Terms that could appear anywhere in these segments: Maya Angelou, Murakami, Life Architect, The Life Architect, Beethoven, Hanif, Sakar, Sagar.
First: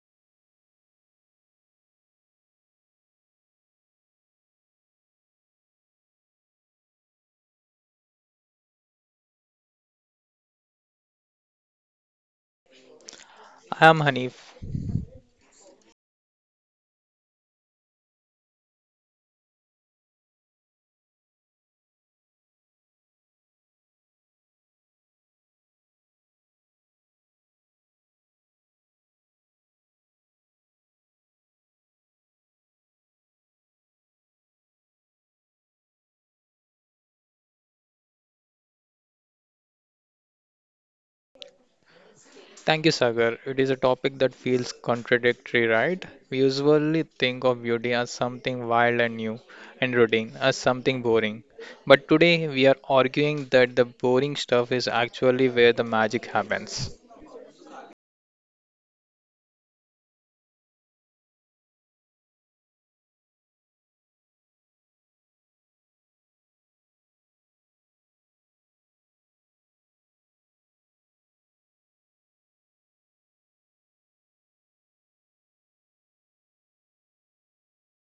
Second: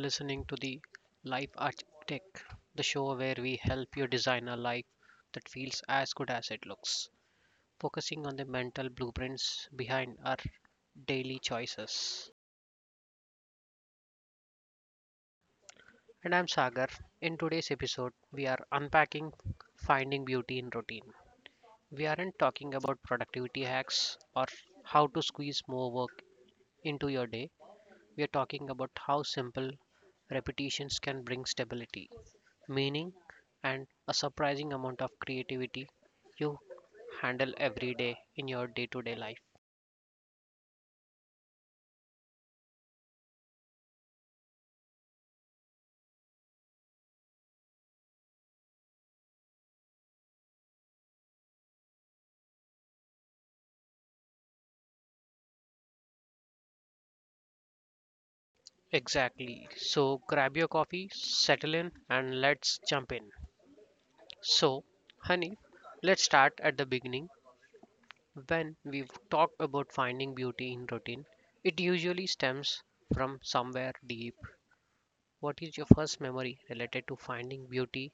listening to the Life Architect, the show where we help you design a life that feels as good as it looks, focusing on the mental blueprints behind our daily choices. I am Hanif. And I'm Sagar. In today's episode, we are unpacking finding beauty in routine. We aren't talking about productivity hacks or how to squeeze more work into your day. We are talking about how simple repetitions can bring stability, meaning, and a surprising amount of creativity you handle every day in your day to day life. Thank you, Sagar. It is a topic that feels contradictory, right? We usually think of beauty as something wild and new, and routine as something boring. But today we are arguing that the boring stuff is actually where the magic happens. Exactly. So grab your coffee, settle in, and let's jump in. So, honey, let's start at the beginning. When we've talked about finding beauty in routine, it usually stems from somewhere deep. What is your first memory related to finding beauty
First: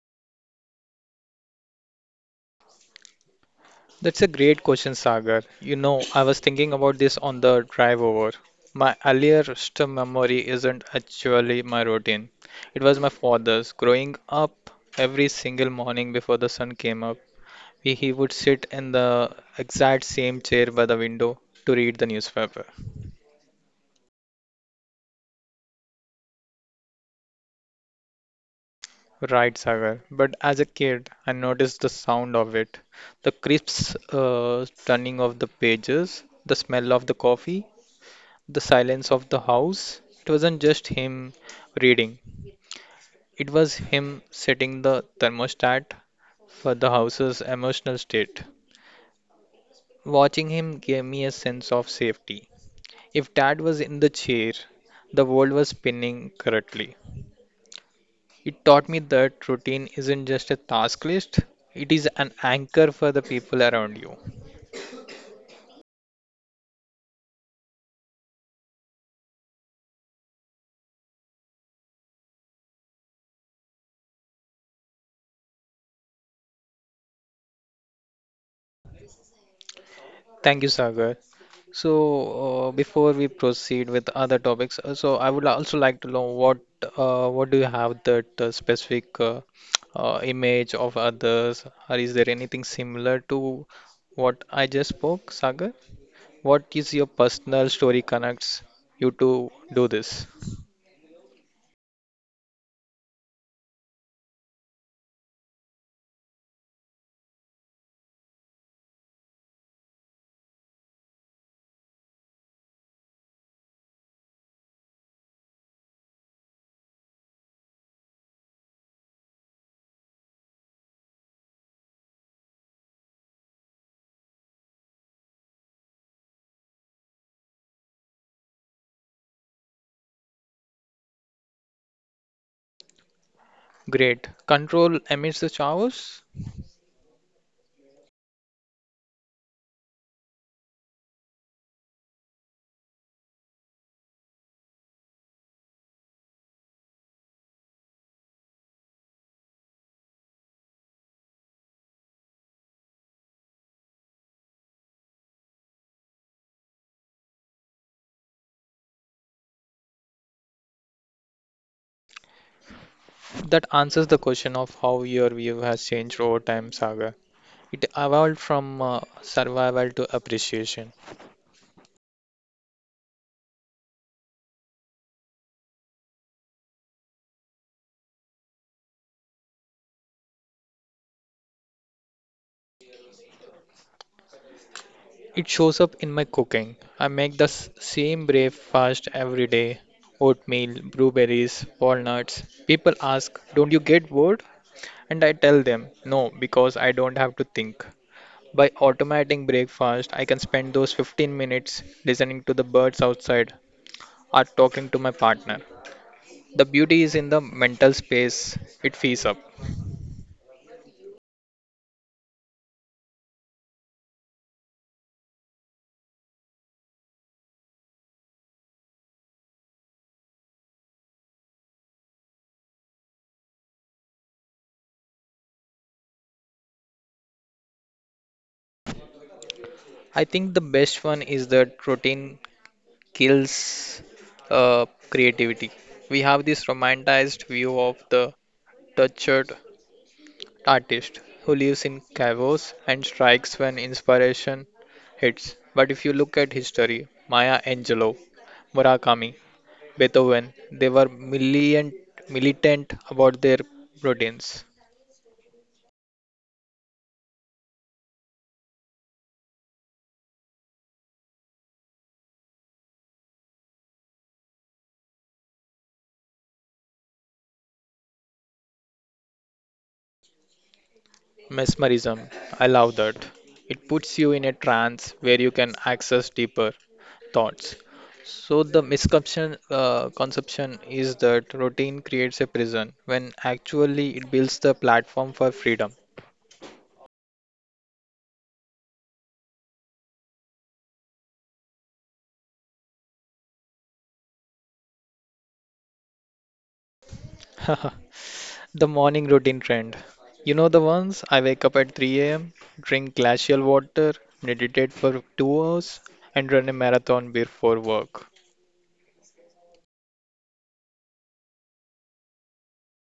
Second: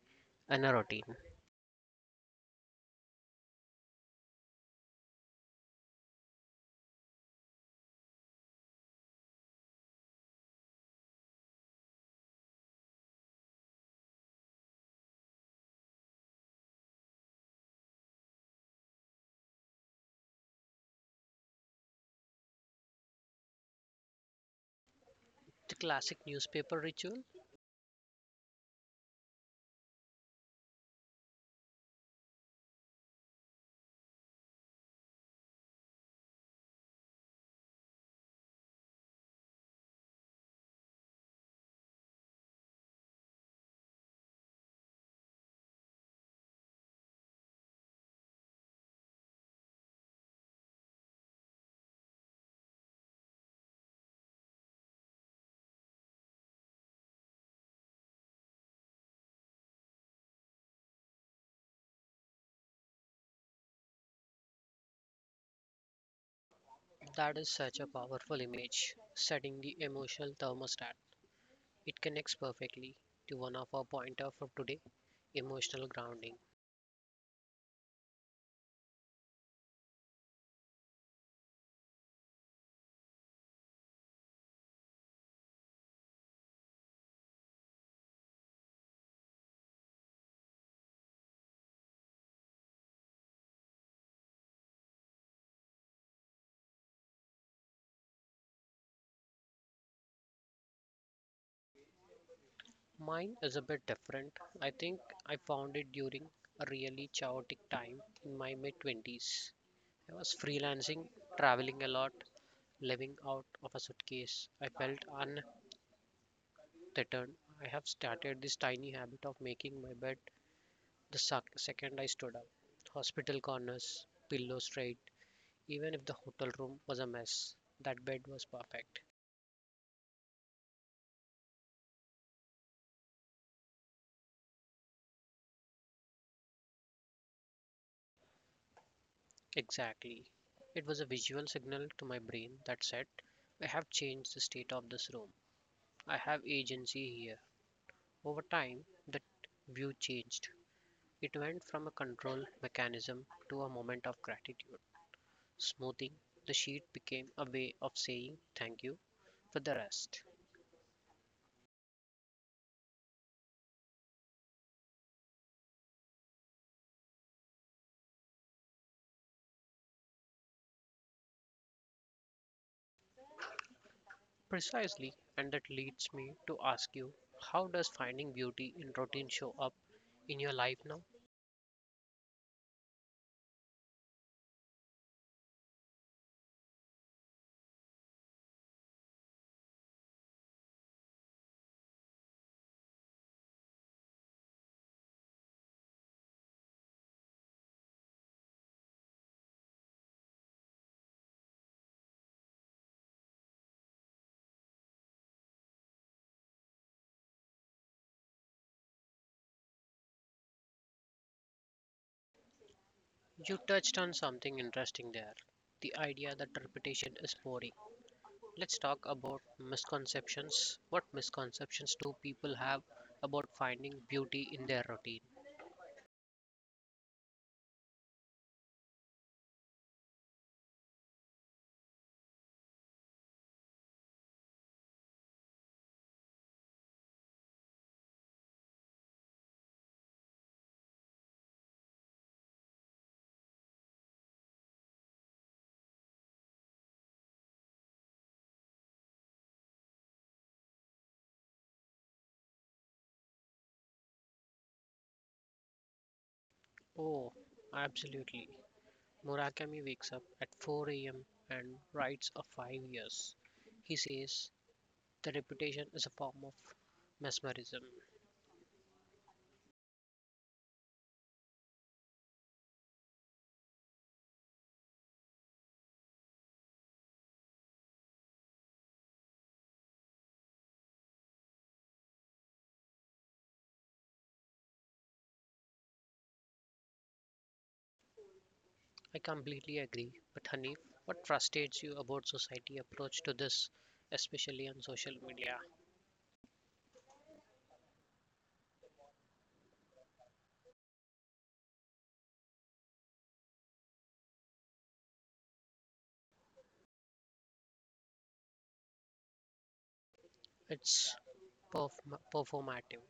in a routine? That's a great question, Sagar. You know, I was thinking about this on the drive over. My earliest memory isn't actually my routine. It was my father's. Growing up, every single morning before the sun came up, he would sit in the exact same chair by the window to read the newspaper. The classic newspaper ritual? Right, Sagar. But as a kid, I noticed the sound of it, the crisp turning of the pages, the smell of the coffee, the silence of the house. It wasn't just him reading, it was him setting the thermostat for the house's emotional state. Watching him gave me a sense of safety. If dad was in the chair, the world was spinning correctly. It taught me that routine isn't just a task list, it is an anchor for the people around you. That is such a powerful image, setting the emotional thermostat. It connects perfectly to one of our pointers for today, emotional grounding. Thank you, Sagar. So, before we proceed with other topics, so I would also like to know what do you have that specific image of others, or is there anything similar to what I just spoke, Sagar? What is your personal story connects you to do this? Mine is a bit different. I think I found it during a really chaotic time in my mid 20s. I was freelancing, traveling a lot, living out of a suitcase. I felt untethered. I have started this tiny habit of making my bed. The second I stood up, hospital corners, pillow straight, even if the hotel room was a mess, that bed was perfect. Great. Control amidst the chaos? Exactly. It was a visual signal to my brain that said, I have changed the state of this room. I have agency here. Over time, that view changed. It went from a control mechanism to a moment of gratitude. Smoothing the sheet became a way of saying thank you for the rest. That answers the question of how your view has changed over time, Saga. It evolved from survival to appreciation. Precisely, and that leads me to ask you, how does finding beauty in routine show up in your life now? It shows up in my cooking. I make the same breakfast every day, oatmeal, blueberries, walnuts. People ask, "Don't you get bored?" And I tell them, "No, because I don't have to think." By automating breakfast, I can spend those 15 minutes listening to the birds outside or talking to my partner. The beauty is in the mental space it fees up. You touched on something interesting there, the idea that repetition is boring. Let's talk about misconceptions. What misconceptions do people have about finding beauty in their routine? I think the best one is that routine kills creativity. We have this romanticized view of the tortured artist who lives in caves and strikes when inspiration hits. But if you look at history, Maya Angelou, Murakami, Beethoven, they were militant about their routines. Oh, absolutely. Murakami wakes up at 4 a.m. and writes for 5 years. He says the reputation is a form of mesmerism. Mesmerism. I love that. It puts you in a trance where you can access deeper thoughts. So the misconception conception is that routine creates a prison when actually it builds the platform for freedom. I completely agree. But Hanif, what frustrates you about society approach to this, especially on social media? the morning routine trend. You know the ones? I wake up at 3 a.m., drink glacial water, meditate for 2 hours, and run a marathon before work. It's performative.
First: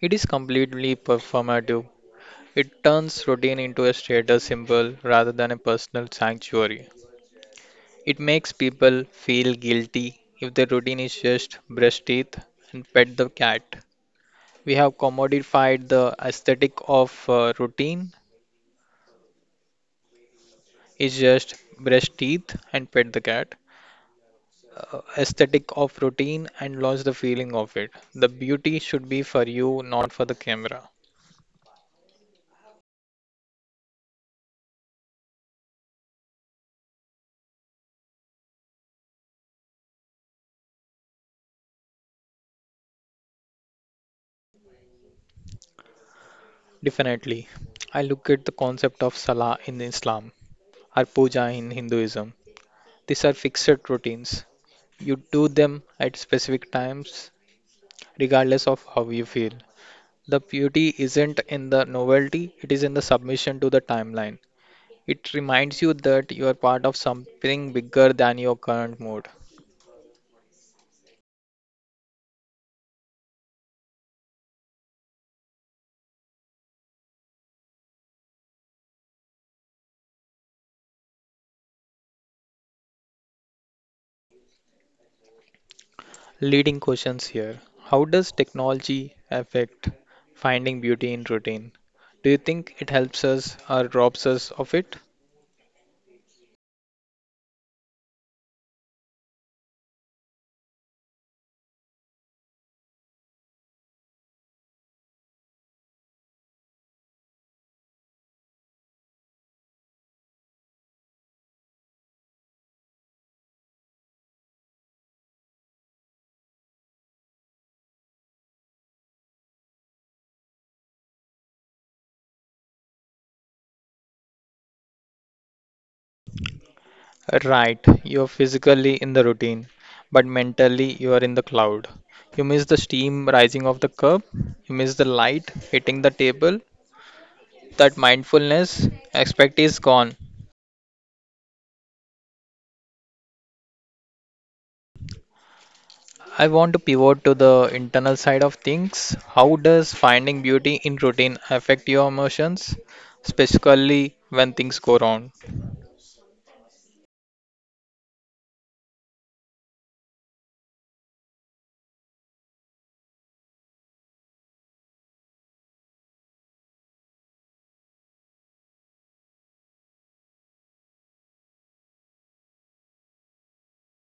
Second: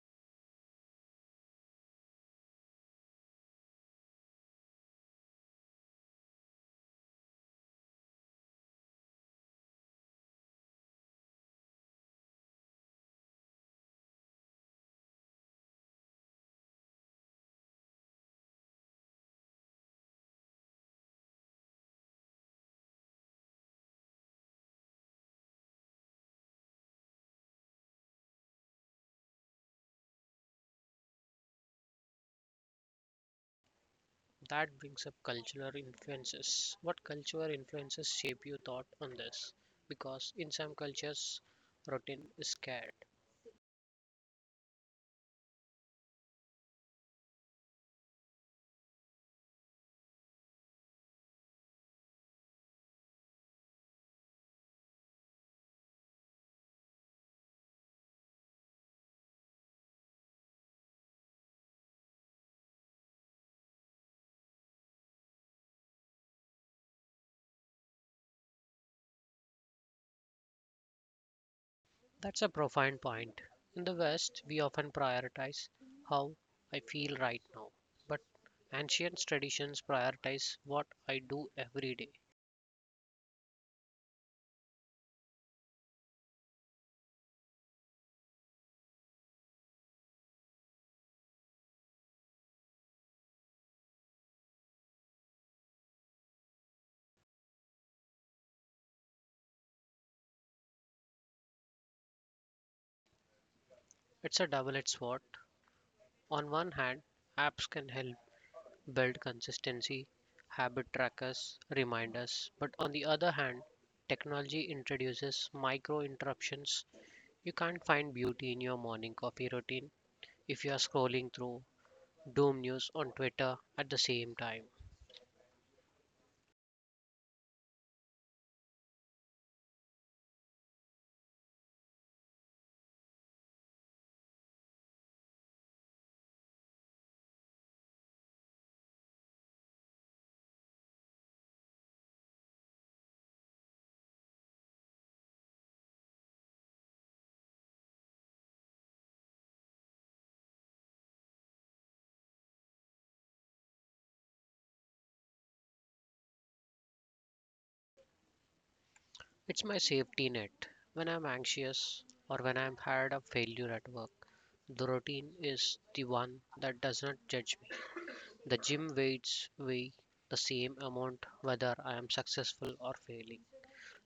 It is completely performative. It turns routine into a status symbol rather than a personal sanctuary. It makes people feel guilty if their routine is just brush teeth and pet the cat. We have commodified the aesthetic of routine is just brush teeth and pet the cat. Aesthetic of routine and lost the feeling of it. The beauty should be for you, not for the camera. That brings up cultural influences. What cultural influences shape your thought on this? Because in some cultures, routine is scared. Definitely. I look at the concept of salah in Islam or puja in Hinduism. These are fixed routines. You do them at specific times, regardless of how you feel. The beauty isn't in the novelty, it is in the submission to the timeline. It reminds you that you are part of something bigger than your current mood. That's a profound point. In the West, we often prioritize how I feel right now. But ancient traditions prioritize what I do every day. Leading questions here. How does technology affect finding beauty in routine? Do you think it helps us or robs us of it? It's a double-edged sword. On one hand, apps can help build consistency, habit trackers, reminders, but on the other hand, technology introduces micro interruptions. You can't find beauty in your morning coffee routine if you are scrolling through doom news on Twitter at the same time. Right, you're physically in the routine, but mentally you are in the cloud. You miss the steam rising off the cup, you miss the light hitting the table. That mindfulness aspect is gone. I want to pivot to the internal side of things. How does finding beauty in routine affect your emotions, specifically when things go wrong? It's my safety net. When I'm anxious or when I'm had a failure at work, the routine is the one that does not judge. The gym weights weigh the same amount whether I am successful or failing.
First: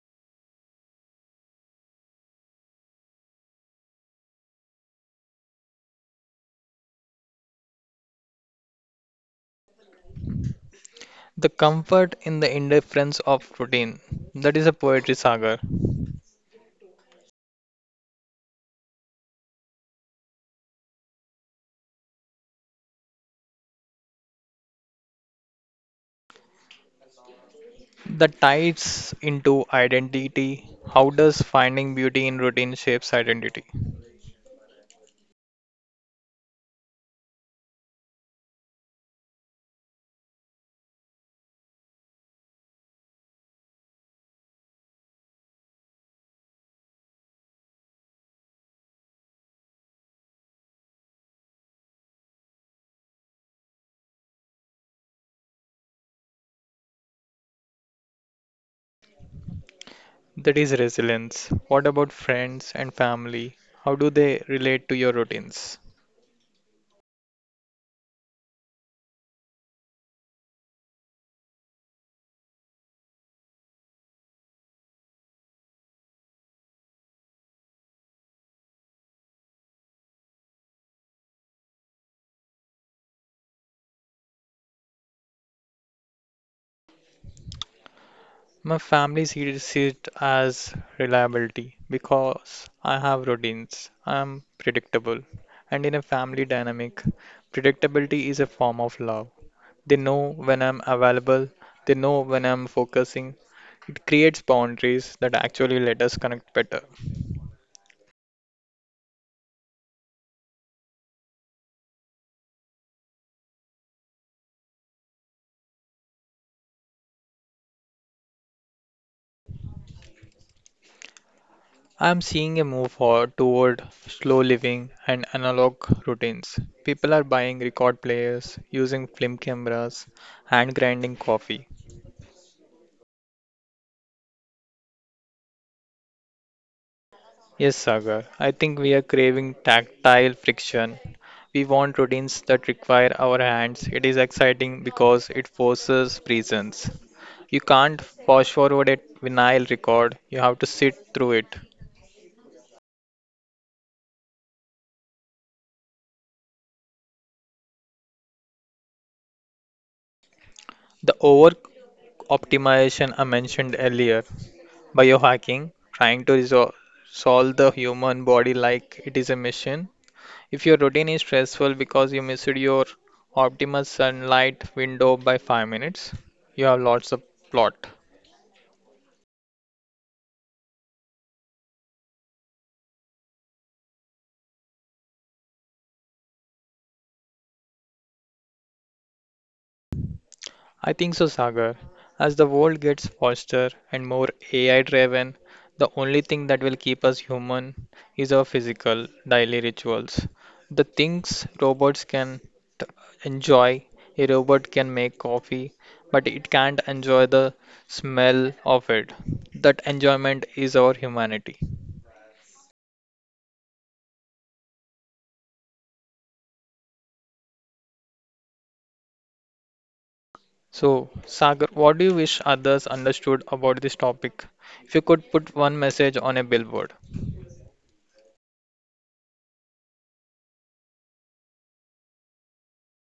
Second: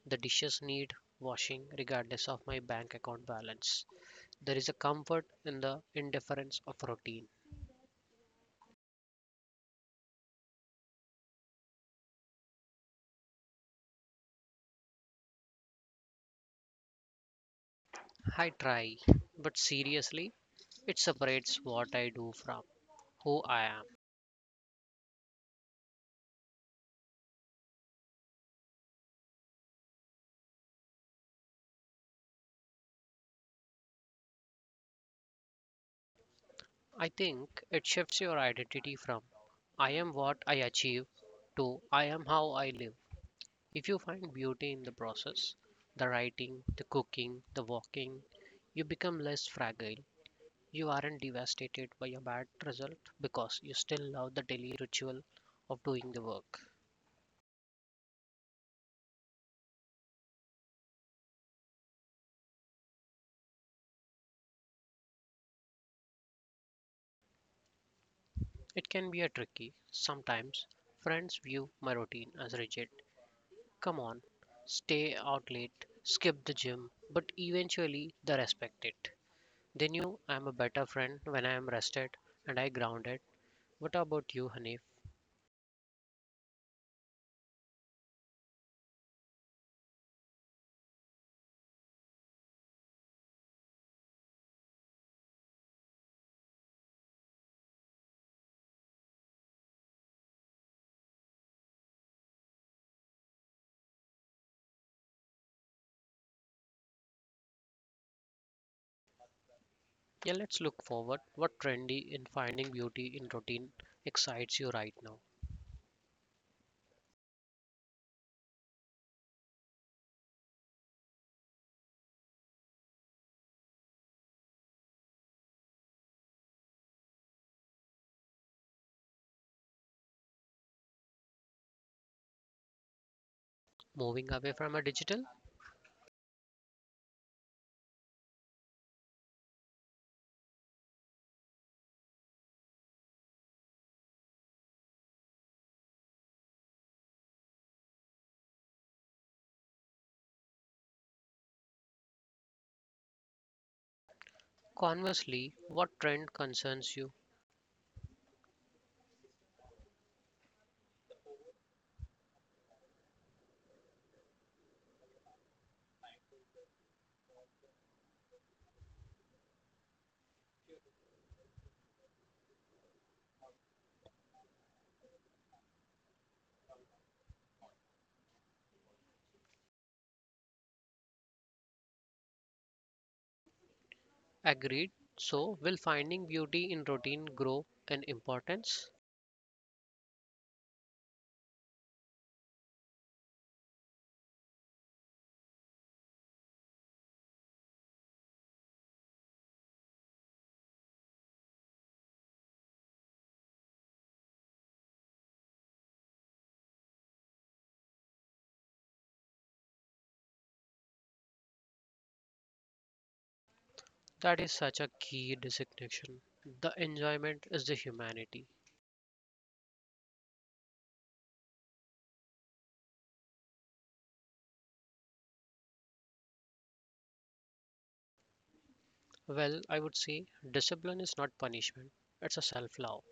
The dishes need washing regardless of my bank account balance. There is a comfort in the indifference of routine. The comfort in the indifference of routine. That is a poetry saga. I try, but seriously, it separates what I do from who I am. The ties into identity. How does finding beauty in routine shapes identity? I think it shifts your identity from I am what I achieve to I am how I live. If you find beauty in the process, the writing, the cooking, the walking, you become less fragile. You aren't devastated by a bad result because you still love the daily ritual of doing the work. That is resilience. What about friends and family? How do they relate to your routines? It can be a tricky. Sometimes friends view my routine as rigid. Come on, stay out late, skip the gym, but eventually they respect it. They knew I'm a better friend when I am rested and I grounded. What about you, Hanif? My family sees it as reliability because I have routines, I'm predictable, and in a family dynamic, predictability is a form of love. They know when I'm available, they know when I'm focusing. It creates boundaries that actually let us connect better. Yeah, let's look forward. What trendy in finding beauty in routine excites you right now? I'm seeing a move forward toward slow living and analog routines. People are buying record players, using film cameras, and grinding coffee. Moving away from a digital? Yes, Sagar. I think we are craving tactile friction. We want routines that require our hands. It is exciting because it forces presence. You can't fast forward a vinyl record, you have to sit through it. Conversely, what trend concerns you? The over optimization I mentioned earlier, biohacking, trying to solve the human body like it is a machine. If your routine is stressful because you missed your optimal sunlight window by 5 minutes, you have lots of plot. Agreed. So, will finding beauty in routine grow in importance? I think so, Sagar. As the world gets faster and more AI driven, the only thing that will keep us human is our physical daily rituals. The things robots can t- enjoy. A robot can make coffee, but it can't enjoy the smell of it. That enjoyment is our humanity. That is such a key designation. The enjoyment is the humanity. So, Sagar, what do you wish others understood about this topic? If you could put one message on a billboard. Well, I would say discipline is not punishment, it's a self love.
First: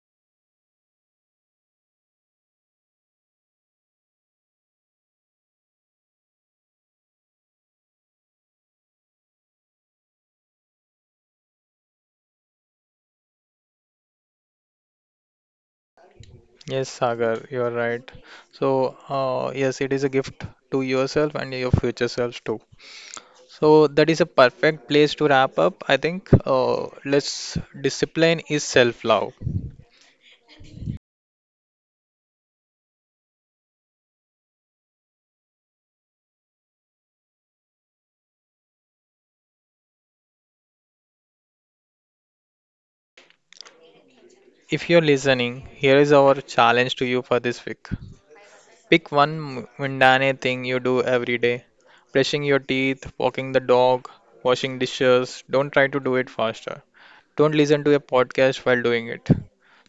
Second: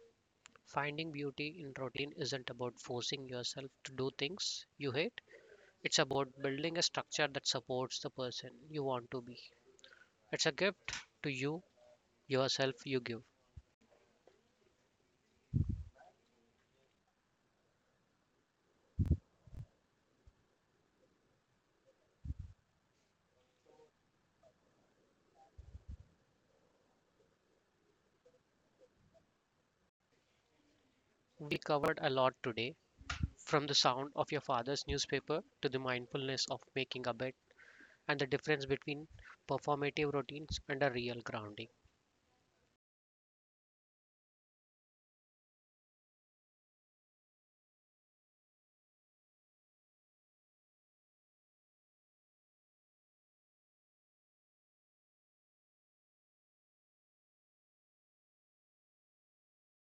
Finding beauty in routine isn't about forcing yourself to do things you hate. It's about building a structure that supports the person you want to be. It's a gift to you, yourself, you give. Yes, Sagar, you are right. So, yes, it is a gift to yourself and your future selves too. So, that is a perfect place to wrap up. I think let's discipline is self love. We covered a lot today from the sound of your father's newspaper to the mindfulness of making a bed and the difference between performative routines and a real grounding. If you're listening, here is our challenge to you for this week. Pick one mundane thing you do every day. Brushing your teeth, walking the dog, washing dishes. Don't try to do it faster. Don't listen to a podcast while doing it.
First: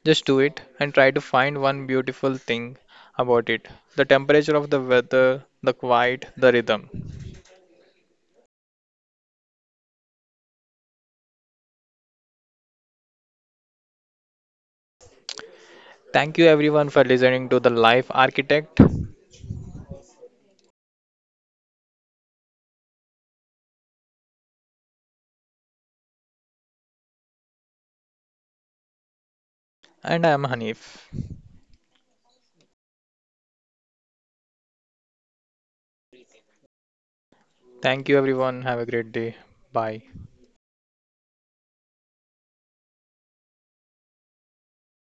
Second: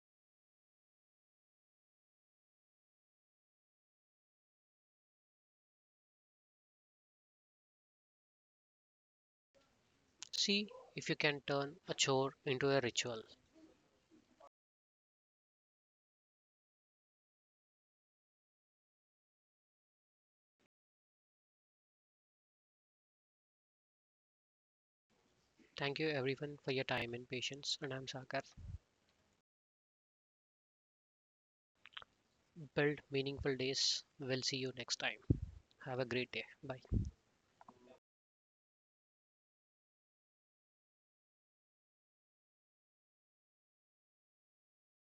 Just do it and try to find one beautiful thing about it. The temperature of the weather, the quiet, the rhythm. See if you can turn a chore into a ritual. Thank you everyone for listening to The Life Architect. Thank you everyone for your time and patience. And I'm Sakar. And I am Hanif. Build meaningful days. We'll see you next time. Have a great day. Bye. Thank you everyone. Have a great day. Bye.